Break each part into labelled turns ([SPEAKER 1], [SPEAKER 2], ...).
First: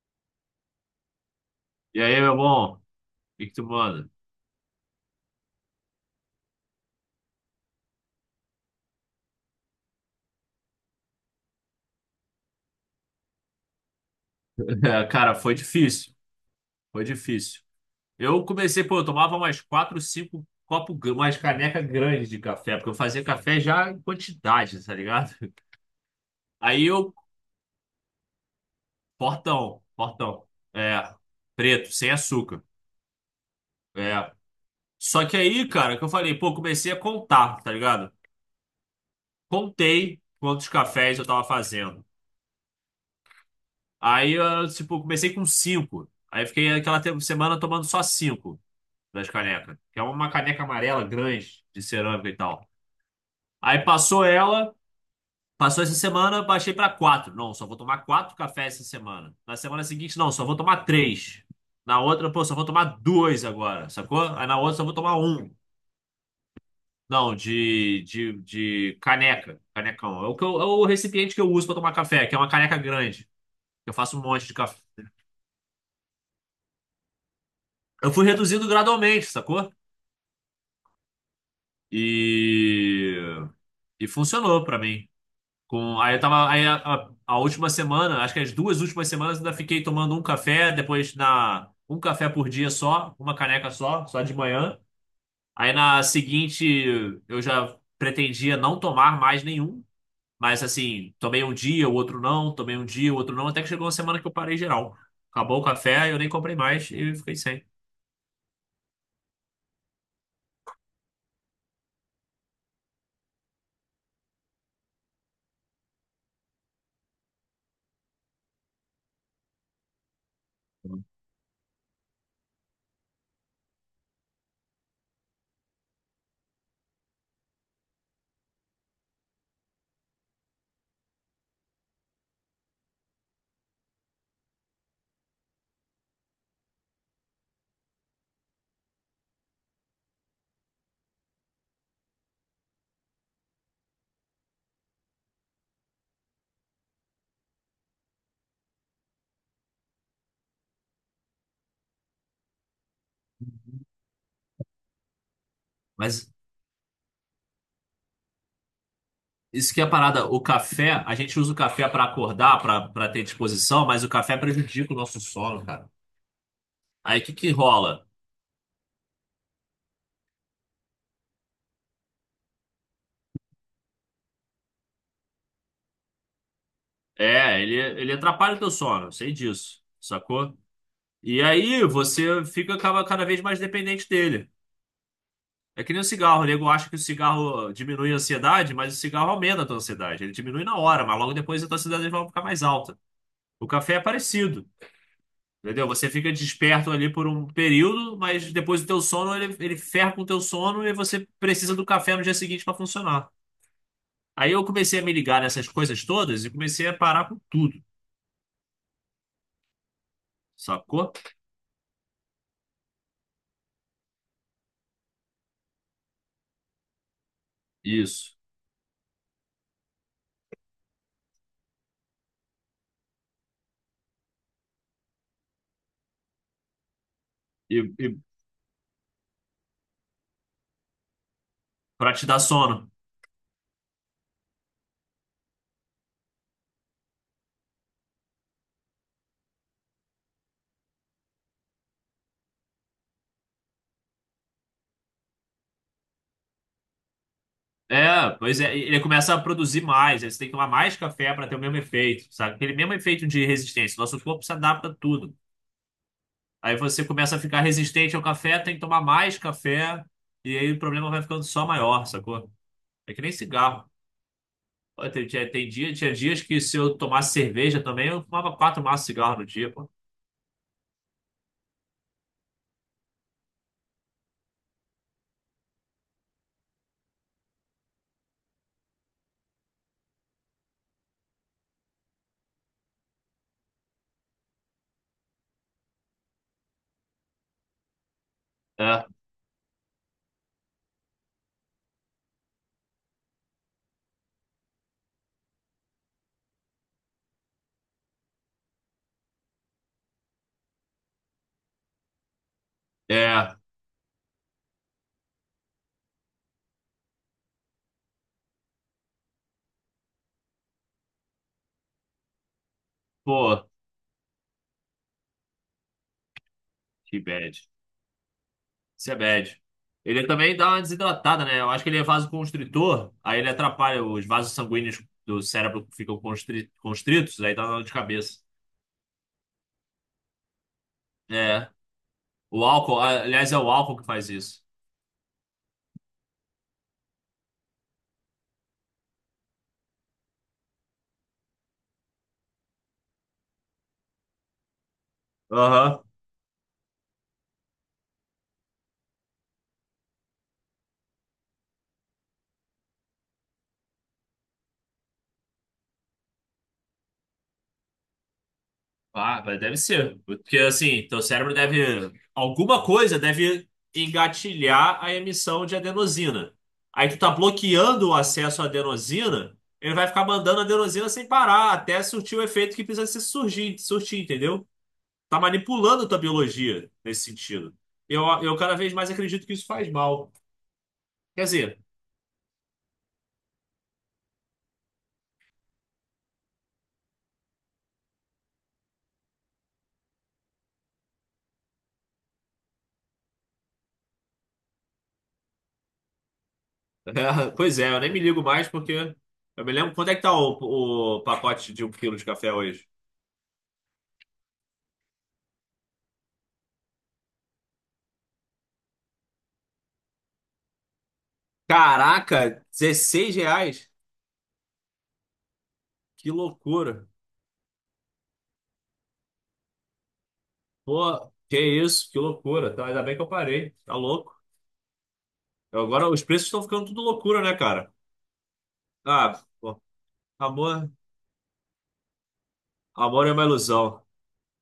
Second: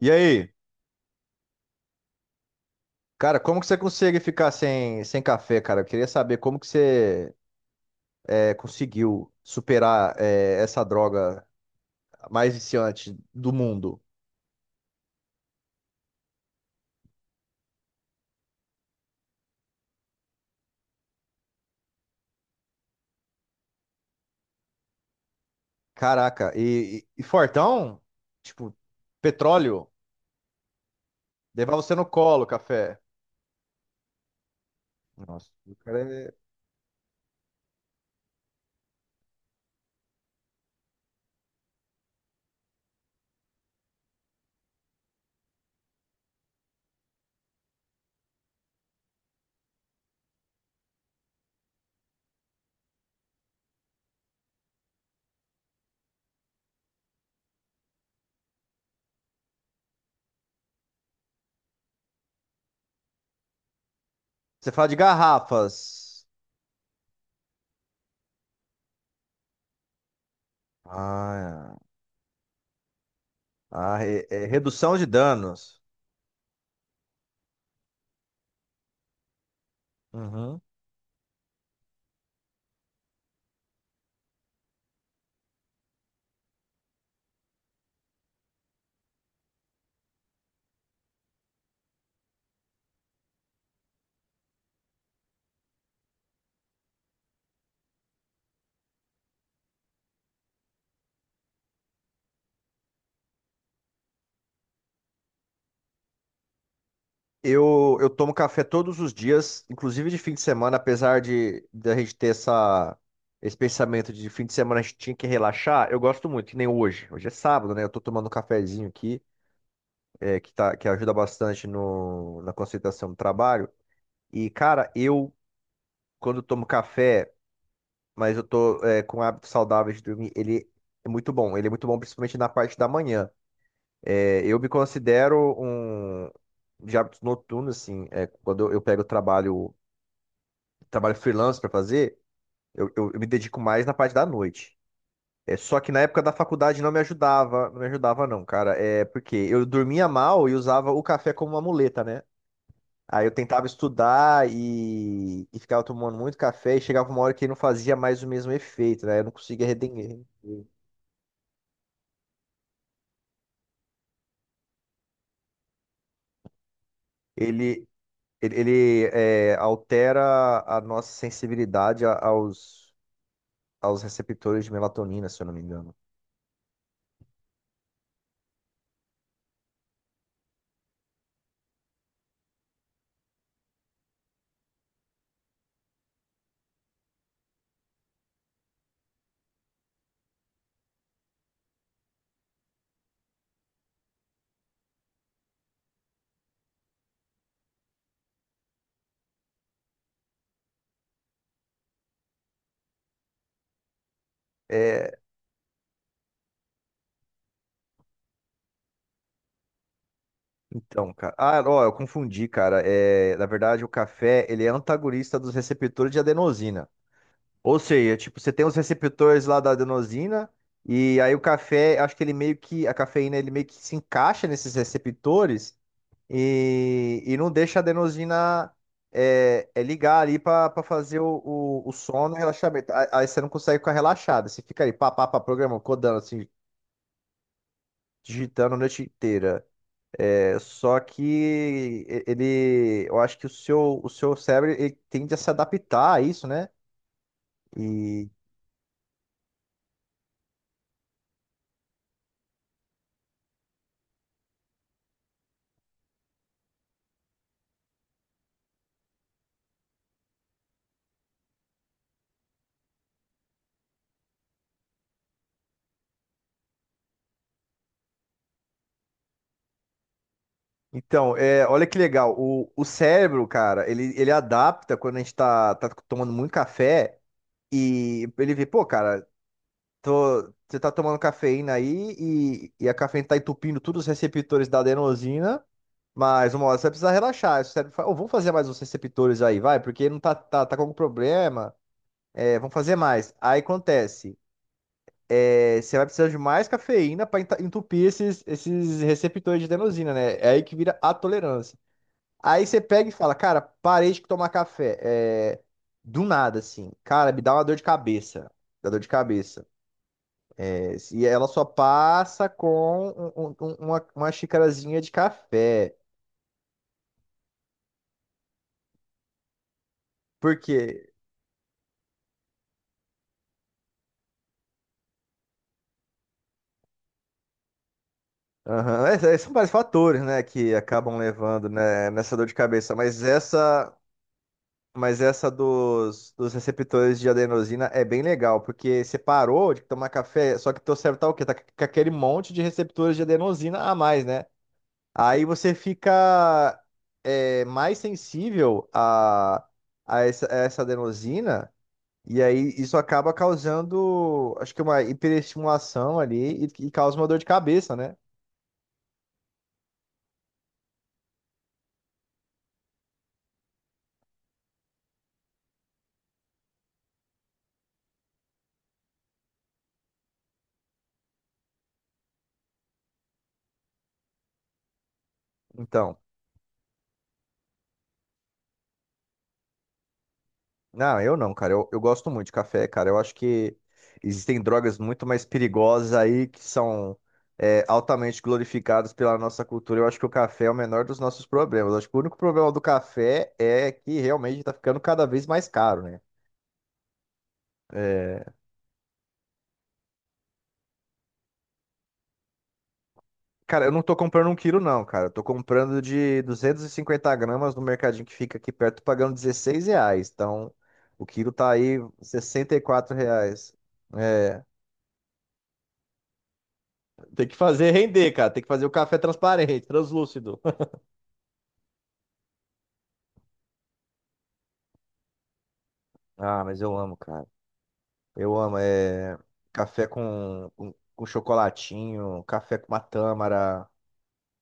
[SPEAKER 1] E aí,
[SPEAKER 2] E aí, meu bom? O
[SPEAKER 1] cara,
[SPEAKER 2] que que
[SPEAKER 1] como
[SPEAKER 2] tu
[SPEAKER 1] que você
[SPEAKER 2] manda?
[SPEAKER 1] consegue ficar sem café, cara? Eu queria saber como que você conseguiu superar essa droga mais viciante do mundo.
[SPEAKER 2] É, cara, foi difícil. Foi difícil. Eu comecei, pô, eu tomava mais quatro, cinco copos, umas caneca grandes de café, porque eu fazia café já em quantidade, tá ligado?
[SPEAKER 1] Caraca,
[SPEAKER 2] Aí
[SPEAKER 1] e,
[SPEAKER 2] eu,
[SPEAKER 1] e- e fortão? Tipo,
[SPEAKER 2] portão,
[SPEAKER 1] petróleo?
[SPEAKER 2] portão, é,
[SPEAKER 1] Levar você
[SPEAKER 2] preto,
[SPEAKER 1] no
[SPEAKER 2] sem
[SPEAKER 1] colo,
[SPEAKER 2] açúcar,
[SPEAKER 1] café.
[SPEAKER 2] é. Só que
[SPEAKER 1] Nossa,
[SPEAKER 2] aí,
[SPEAKER 1] o
[SPEAKER 2] cara,
[SPEAKER 1] cara
[SPEAKER 2] que eu
[SPEAKER 1] é.
[SPEAKER 2] falei, pô, comecei a contar, tá ligado? Contei quantos cafés eu tava fazendo. Aí, eu, tipo, comecei com cinco. Aí fiquei aquela semana tomando só cinco. Das canecas, que é uma caneca amarela grande de cerâmica e tal. Aí passou essa semana, baixei pra quatro. Não, só vou tomar quatro cafés essa semana. Na semana seguinte, não, só vou tomar três. Na outra, pô, só vou tomar dois agora, sacou? Aí na
[SPEAKER 1] Você
[SPEAKER 2] outra, só
[SPEAKER 1] fala
[SPEAKER 2] vou
[SPEAKER 1] de
[SPEAKER 2] tomar um.
[SPEAKER 1] garrafas.
[SPEAKER 2] Não, de caneca, canecão. É o recipiente que eu uso pra
[SPEAKER 1] Ah, é.
[SPEAKER 2] tomar café, que é uma caneca grande. Eu
[SPEAKER 1] Ah,
[SPEAKER 2] faço um
[SPEAKER 1] é
[SPEAKER 2] monte de café.
[SPEAKER 1] redução de danos.
[SPEAKER 2] Eu fui reduzindo gradualmente, sacou?
[SPEAKER 1] Uhum.
[SPEAKER 2] E, e funcionou pra mim. Aí eu tava. Aí a última semana, acho que as 2 últimas semanas, ainda fiquei tomando um café, depois na. Um café por dia só, uma caneca só, só de manhã. Aí na seguinte eu já pretendia não tomar mais nenhum. Mas assim, tomei um dia, o outro não, tomei um dia, o outro não, até que chegou uma semana que eu parei geral. Acabou o café, eu nem comprei mais e fiquei sem.
[SPEAKER 1] Eu tomo café todos os dias, inclusive de fim de semana, apesar de a gente ter esse pensamento de fim de semana a gente tinha que relaxar. Eu gosto muito, que nem hoje. Hoje é sábado, né? Eu tô tomando um cafezinho aqui, tá, que ajuda bastante no, na concentração do trabalho. E, cara, quando tomo café, mas eu tô, com hábitos saudáveis de dormir, ele é muito bom. Ele é muito bom, principalmente na parte da manhã. Eu me considero um de hábitos noturnos, assim, quando eu pego o trabalho, trabalho freelance para fazer. Eu me dedico mais na parte da noite. Só que na época da faculdade não me ajudava, não, cara. É porque eu dormia mal e usava o café como uma muleta, né? Aí eu tentava estudar e ficava tomando
[SPEAKER 2] Mas
[SPEAKER 1] muito café, e chegava uma hora que não fazia mais o mesmo efeito, né? Eu não conseguia
[SPEAKER 2] isso que é a
[SPEAKER 1] render.
[SPEAKER 2] parada, o café, a gente usa o café pra acordar, pra para ter disposição, mas o café prejudica o nosso sono, cara. Aí o que que
[SPEAKER 1] Ele,
[SPEAKER 2] rola?
[SPEAKER 1] ele, altera a nossa sensibilidade aos receptores de melatonina, se eu não me engano.
[SPEAKER 2] É, ele atrapalha o teu sono, eu sei disso, sacou? E aí você fica cada vez mais dependente dele. É que nem o cigarro, o nego acha que o cigarro diminui a ansiedade, mas o cigarro aumenta a tua ansiedade. Ele diminui na hora, mas logo depois a tua ansiedade vai ficar mais alta. O café é parecido, entendeu? Você fica desperto ali por um período, mas depois o teu sono, ele ferra com o teu sono e você precisa do café no dia seguinte para funcionar. Aí eu comecei a me
[SPEAKER 1] É,
[SPEAKER 2] ligar nessas coisas todas e comecei a parar com tudo,
[SPEAKER 1] Então,
[SPEAKER 2] sacou?
[SPEAKER 1] cara. Ah, ó, eu confundi, cara. Na verdade, o café, ele é antagonista dos receptores de adenosina. Ou seja,
[SPEAKER 2] Isso.
[SPEAKER 1] tipo, você tem os receptores lá da adenosina, e aí o café, acho que ele meio que a cafeína ele meio que se encaixa nesses receptores, e não
[SPEAKER 2] E,
[SPEAKER 1] deixa a
[SPEAKER 2] e
[SPEAKER 1] adenosina ligar ali pra fazer o
[SPEAKER 2] Pra te
[SPEAKER 1] sono, o
[SPEAKER 2] dar
[SPEAKER 1] relaxamento.
[SPEAKER 2] sono.
[SPEAKER 1] Aí você não consegue ficar relaxado, você fica aí pá, pá, pá, programa, codando assim, digitando a noite inteira. Só que ele, eu acho que o seu cérebro ele tende a se adaptar a isso, né? E
[SPEAKER 2] É, pois é, ele começa a produzir mais, aí você tem que tomar mais café para ter o mesmo efeito, sabe? Aquele mesmo efeito de resistência. Nosso corpo se adapta a tudo. Aí você começa a ficar resistente ao café, tem que tomar mais café, e aí o problema vai ficando só maior, sacou? É que nem cigarro. Pô, Tem, tinha- tem dia, tinha dias que se eu tomasse cerveja também, eu fumava quatro maços de cigarro no dia, pô.
[SPEAKER 1] então, olha que legal, o cérebro, cara, ele adapta quando a gente tá tomando muito café, e ele vê, pô, cara, você tá tomando cafeína aí, e a cafeína tá entupindo todos os receptores da adenosina, mas uma hora você vai precisar relaxar. Aí o cérebro fala: "Ô, vamos fazer mais uns
[SPEAKER 2] É,
[SPEAKER 1] receptores aí, vai, porque não tá com algum problema, vamos fazer mais." Aí acontece. Você vai precisar de mais cafeína para entupir esses receptores de adenosina, né? É aí que vira a tolerância. Aí você pega e fala,
[SPEAKER 2] é,
[SPEAKER 1] cara, parei de tomar café. Do nada, assim. Cara, me dá uma dor de cabeça. Dá dor de cabeça. E ela só passa com um- um-
[SPEAKER 2] pô,
[SPEAKER 1] um, uma, uma xicarazinha de café.
[SPEAKER 2] que bad. Sebed. Ele
[SPEAKER 1] Por
[SPEAKER 2] também dá uma
[SPEAKER 1] quê?
[SPEAKER 2] desidratada, né? Eu acho que ele é vasoconstritor, aí ele atrapalha os vasos sanguíneos do cérebro que ficam constritos, aí dá dor de cabeça.
[SPEAKER 1] Aham, são vários fatores, né, que acabam levando,
[SPEAKER 2] É.
[SPEAKER 1] né, nessa dor de
[SPEAKER 2] O
[SPEAKER 1] cabeça.
[SPEAKER 2] álcool,
[SPEAKER 1] Mas
[SPEAKER 2] aliás, é o
[SPEAKER 1] essa
[SPEAKER 2] álcool que faz isso.
[SPEAKER 1] Mas essa dos receptores de adenosina é bem legal, porque você parou de tomar café, só que teu cérebro tá o quê? Tá com aquele monte de receptores de adenosina a mais, né? Aí você
[SPEAKER 2] Aham.
[SPEAKER 1] fica mais sensível a essa adenosina, e aí isso acaba causando, acho que, uma hiperestimulação ali, e causa uma dor de cabeça, né?
[SPEAKER 2] Ah, mas deve ser. Porque assim, teu cérebro deve. Alguma coisa deve engatilhar a emissão de adenosina. Aí tu tá bloqueando o acesso à adenosina, ele vai ficar mandando adenosina sem parar, até surtir o efeito que precisa se surgir, surtir, entendeu? Tá manipulando tua
[SPEAKER 1] Então.
[SPEAKER 2] biologia nesse sentido. Eu cada vez mais acredito que isso faz mal.
[SPEAKER 1] Não, eu
[SPEAKER 2] Quer
[SPEAKER 1] não, cara.
[SPEAKER 2] dizer,
[SPEAKER 1] Eu gosto muito de café, cara. Eu acho que existem drogas muito mais perigosas aí que são altamente glorificadas pela nossa cultura. Eu acho que o café é o menor dos nossos problemas. Eu acho que o único problema do café é que realmente tá ficando cada vez mais caro, né?
[SPEAKER 2] é, pois é, eu nem me ligo
[SPEAKER 1] É,
[SPEAKER 2] mais porque eu me lembro quanto é que tá o pacote de 1 quilo de café hoje.
[SPEAKER 1] Cara, eu não tô comprando um quilo, não, cara. Eu tô comprando de 250 gramas no mercadinho que fica aqui perto, pagando R$16. Então, o quilo tá aí
[SPEAKER 2] Caraca,
[SPEAKER 1] R$ 64
[SPEAKER 2] 16
[SPEAKER 1] reais.
[SPEAKER 2] reais?
[SPEAKER 1] É,
[SPEAKER 2] Que loucura.
[SPEAKER 1] Tem que fazer render, cara. Tem que fazer o café transparente, translúcido.
[SPEAKER 2] Pô, que isso, que loucura. Tá, ainda bem que eu parei. Tá louco. Agora os preços estão
[SPEAKER 1] Ah, mas
[SPEAKER 2] ficando
[SPEAKER 1] eu
[SPEAKER 2] tudo
[SPEAKER 1] amo,
[SPEAKER 2] loucura,
[SPEAKER 1] cara.
[SPEAKER 2] né, cara?
[SPEAKER 1] Eu amo. É
[SPEAKER 2] Ah, pô,
[SPEAKER 1] café com,
[SPEAKER 2] amor,
[SPEAKER 1] com, com chocolatinho, café com uma
[SPEAKER 2] amor é uma
[SPEAKER 1] tâmara.
[SPEAKER 2] ilusão.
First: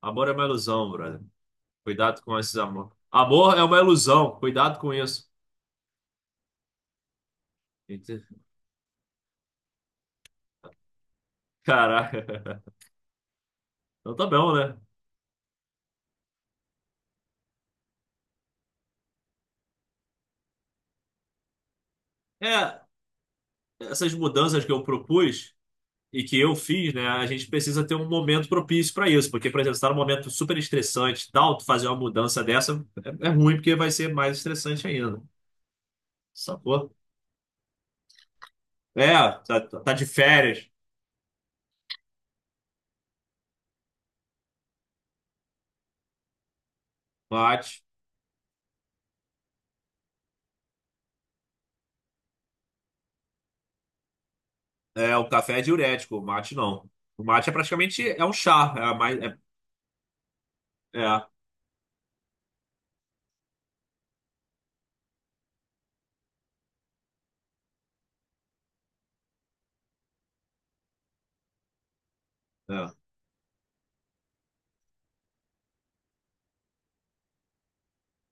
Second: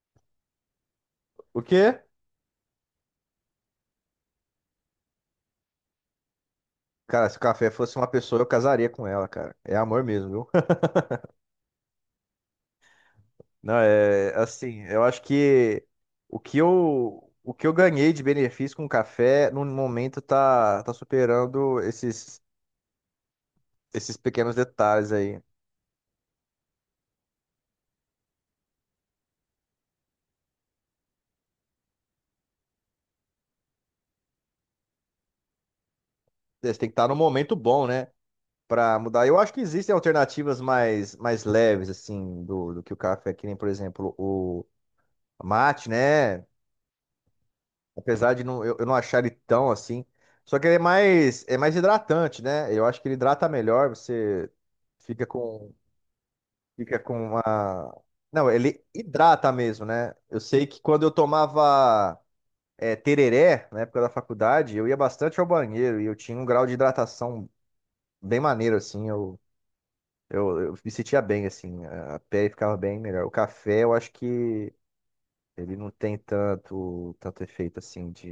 [SPEAKER 2] Amor é uma ilusão, brother.
[SPEAKER 1] O quê?
[SPEAKER 2] Cuidado com esses amor. Amor é uma ilusão. Cuidado com isso.
[SPEAKER 1] Cara, se o café fosse uma
[SPEAKER 2] Entendi.
[SPEAKER 1] pessoa, eu casaria com ela, cara. É amor mesmo, viu?
[SPEAKER 2] Caraca.
[SPEAKER 1] Não,
[SPEAKER 2] Então tá
[SPEAKER 1] é
[SPEAKER 2] bom, né?
[SPEAKER 1] assim, eu acho que o que eu ganhei de benefício com o café, no momento, tá superando esses,
[SPEAKER 2] É, essas
[SPEAKER 1] esses pequenos
[SPEAKER 2] mudanças que eu
[SPEAKER 1] detalhes aí.
[SPEAKER 2] propus e que eu fiz, né? A gente precisa ter um momento propício para isso, porque, por exemplo, se tá num momento super estressante, e tal, tu fazer uma mudança dessa é ruim, porque vai ser mais estressante ainda.
[SPEAKER 1] Você tem
[SPEAKER 2] Sacou?
[SPEAKER 1] que estar no momento bom, né, para mudar.
[SPEAKER 2] É,
[SPEAKER 1] Eu acho que
[SPEAKER 2] tá, tá
[SPEAKER 1] existem
[SPEAKER 2] de
[SPEAKER 1] alternativas
[SPEAKER 2] férias,
[SPEAKER 1] mais leves, assim, do que o café, que nem, por exemplo, o mate, né?
[SPEAKER 2] mate.
[SPEAKER 1] Apesar de não, eu não achar ele tão assim. Só que ele é mais hidratante, né? Eu acho que ele hidrata melhor, você
[SPEAKER 2] É,
[SPEAKER 1] fica
[SPEAKER 2] o café é
[SPEAKER 1] com,
[SPEAKER 2] diurético, o mate não.
[SPEAKER 1] fica com
[SPEAKER 2] O mate é
[SPEAKER 1] uma.
[SPEAKER 2] praticamente é um
[SPEAKER 1] Não,
[SPEAKER 2] chá,
[SPEAKER 1] ele
[SPEAKER 2] é mais
[SPEAKER 1] hidrata mesmo, né? Eu sei que quando eu
[SPEAKER 2] é,
[SPEAKER 1] tomava tereré, na época da faculdade, eu ia bastante ao banheiro e eu tinha um grau de hidratação bem maneiro, assim. Eu me sentia bem, assim, a pele ficava
[SPEAKER 2] é,
[SPEAKER 1] bem melhor. O café, eu acho que ele não tem tanto efeito, assim, de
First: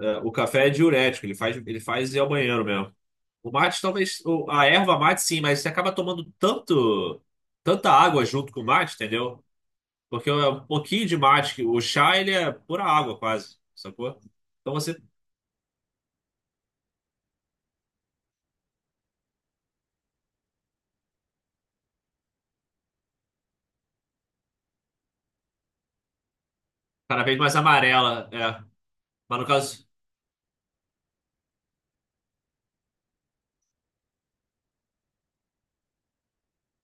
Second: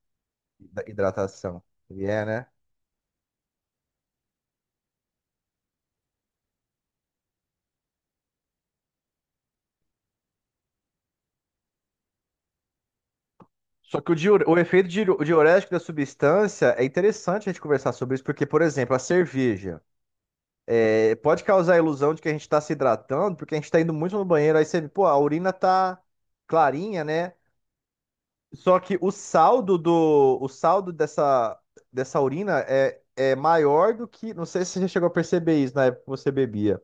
[SPEAKER 2] é. O café é
[SPEAKER 1] hidra-
[SPEAKER 2] diurético, ele faz
[SPEAKER 1] hidratação.
[SPEAKER 2] ele
[SPEAKER 1] E
[SPEAKER 2] faz ir
[SPEAKER 1] é,
[SPEAKER 2] ao
[SPEAKER 1] né?
[SPEAKER 2] banheiro mesmo. O mate, talvez. A erva mate, sim, mas você acaba tomando tanto, tanta água junto com o mate, entendeu? Porque é um pouquinho de mate. Que O chá, ele é pura água, quase,
[SPEAKER 1] Só que
[SPEAKER 2] sacou?
[SPEAKER 1] o
[SPEAKER 2] Então
[SPEAKER 1] efeito
[SPEAKER 2] você.
[SPEAKER 1] diurético da substância é interessante a gente conversar sobre isso, porque, por exemplo, a cerveja pode causar a ilusão de que a gente está se hidratando, porque a gente está indo muito no banheiro, aí você, pô, a urina tá clarinha,
[SPEAKER 2] Cada
[SPEAKER 1] né?
[SPEAKER 2] vez mais amarela, é.
[SPEAKER 1] Só que
[SPEAKER 2] Mas no caso.
[SPEAKER 1] o saldo dessa urina é maior do que. Não sei se você já chegou a perceber isso na época que você bebia.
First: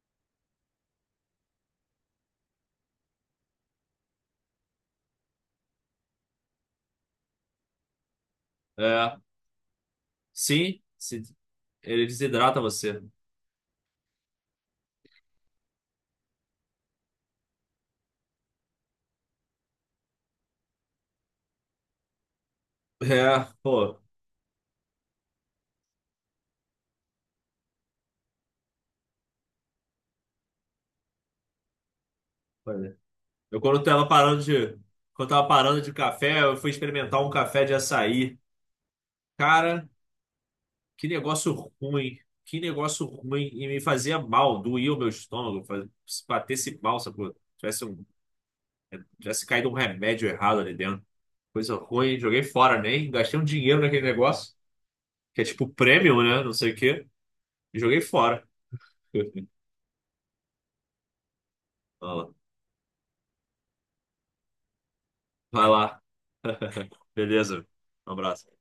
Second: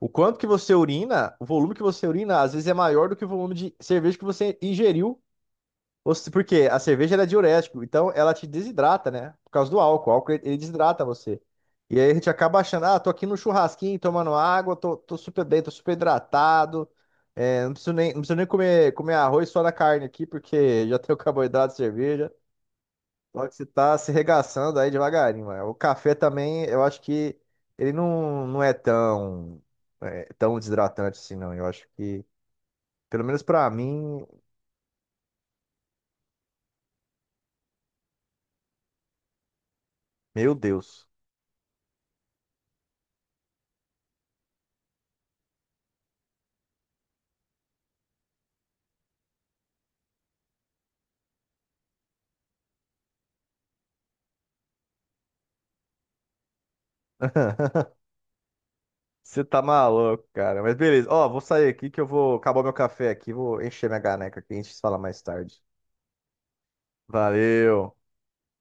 [SPEAKER 1] O quanto que você urina, o volume que você urina, às vezes é maior do que o volume de cerveja que você ingeriu ou porque a cerveja ela é diurético, então ela te desidrata,
[SPEAKER 2] É.
[SPEAKER 1] né? Por causa do álcool. O álcool ele
[SPEAKER 2] Sim,
[SPEAKER 1] desidrata você. E
[SPEAKER 2] ele
[SPEAKER 1] aí a gente acaba
[SPEAKER 2] desidrata
[SPEAKER 1] achando, ah,
[SPEAKER 2] você.
[SPEAKER 1] tô aqui no churrasquinho tomando água, tô super bem, tô super hidratado. Não preciso nem comer arroz só na carne aqui, porque já tenho carboidrato de cerveja.
[SPEAKER 2] É,
[SPEAKER 1] Só que você tá
[SPEAKER 2] pô.
[SPEAKER 1] se regaçando aí devagarinho, mano. O café também, eu acho que ele não é tão desidratante assim, não. Eu acho que,
[SPEAKER 2] Olha.
[SPEAKER 1] pelo menos
[SPEAKER 2] Eu
[SPEAKER 1] pra
[SPEAKER 2] quando tava
[SPEAKER 1] mim,
[SPEAKER 2] parando de. Quando tava parando de café, eu fui experimentar um café de açaí. Cara.
[SPEAKER 1] meu Deus.
[SPEAKER 2] Que negócio ruim. Que negócio ruim. E me fazia mal, doía o meu estômago. Se batesse mal, sacou? Tivesse caído um remédio errado ali dentro. Coisa ruim. Joguei fora, nem. Gastei um dinheiro naquele negócio. Que é tipo prêmio, né? Não sei o quê. E joguei fora.
[SPEAKER 1] Você tá maluco, cara. Mas beleza. Ó, vou sair aqui que eu
[SPEAKER 2] Vai
[SPEAKER 1] vou acabar meu café aqui, vou encher minha caneca aqui, a gente se fala mais tarde.
[SPEAKER 2] Vai lá. Beleza.
[SPEAKER 1] Valeu.
[SPEAKER 2] Um abraço.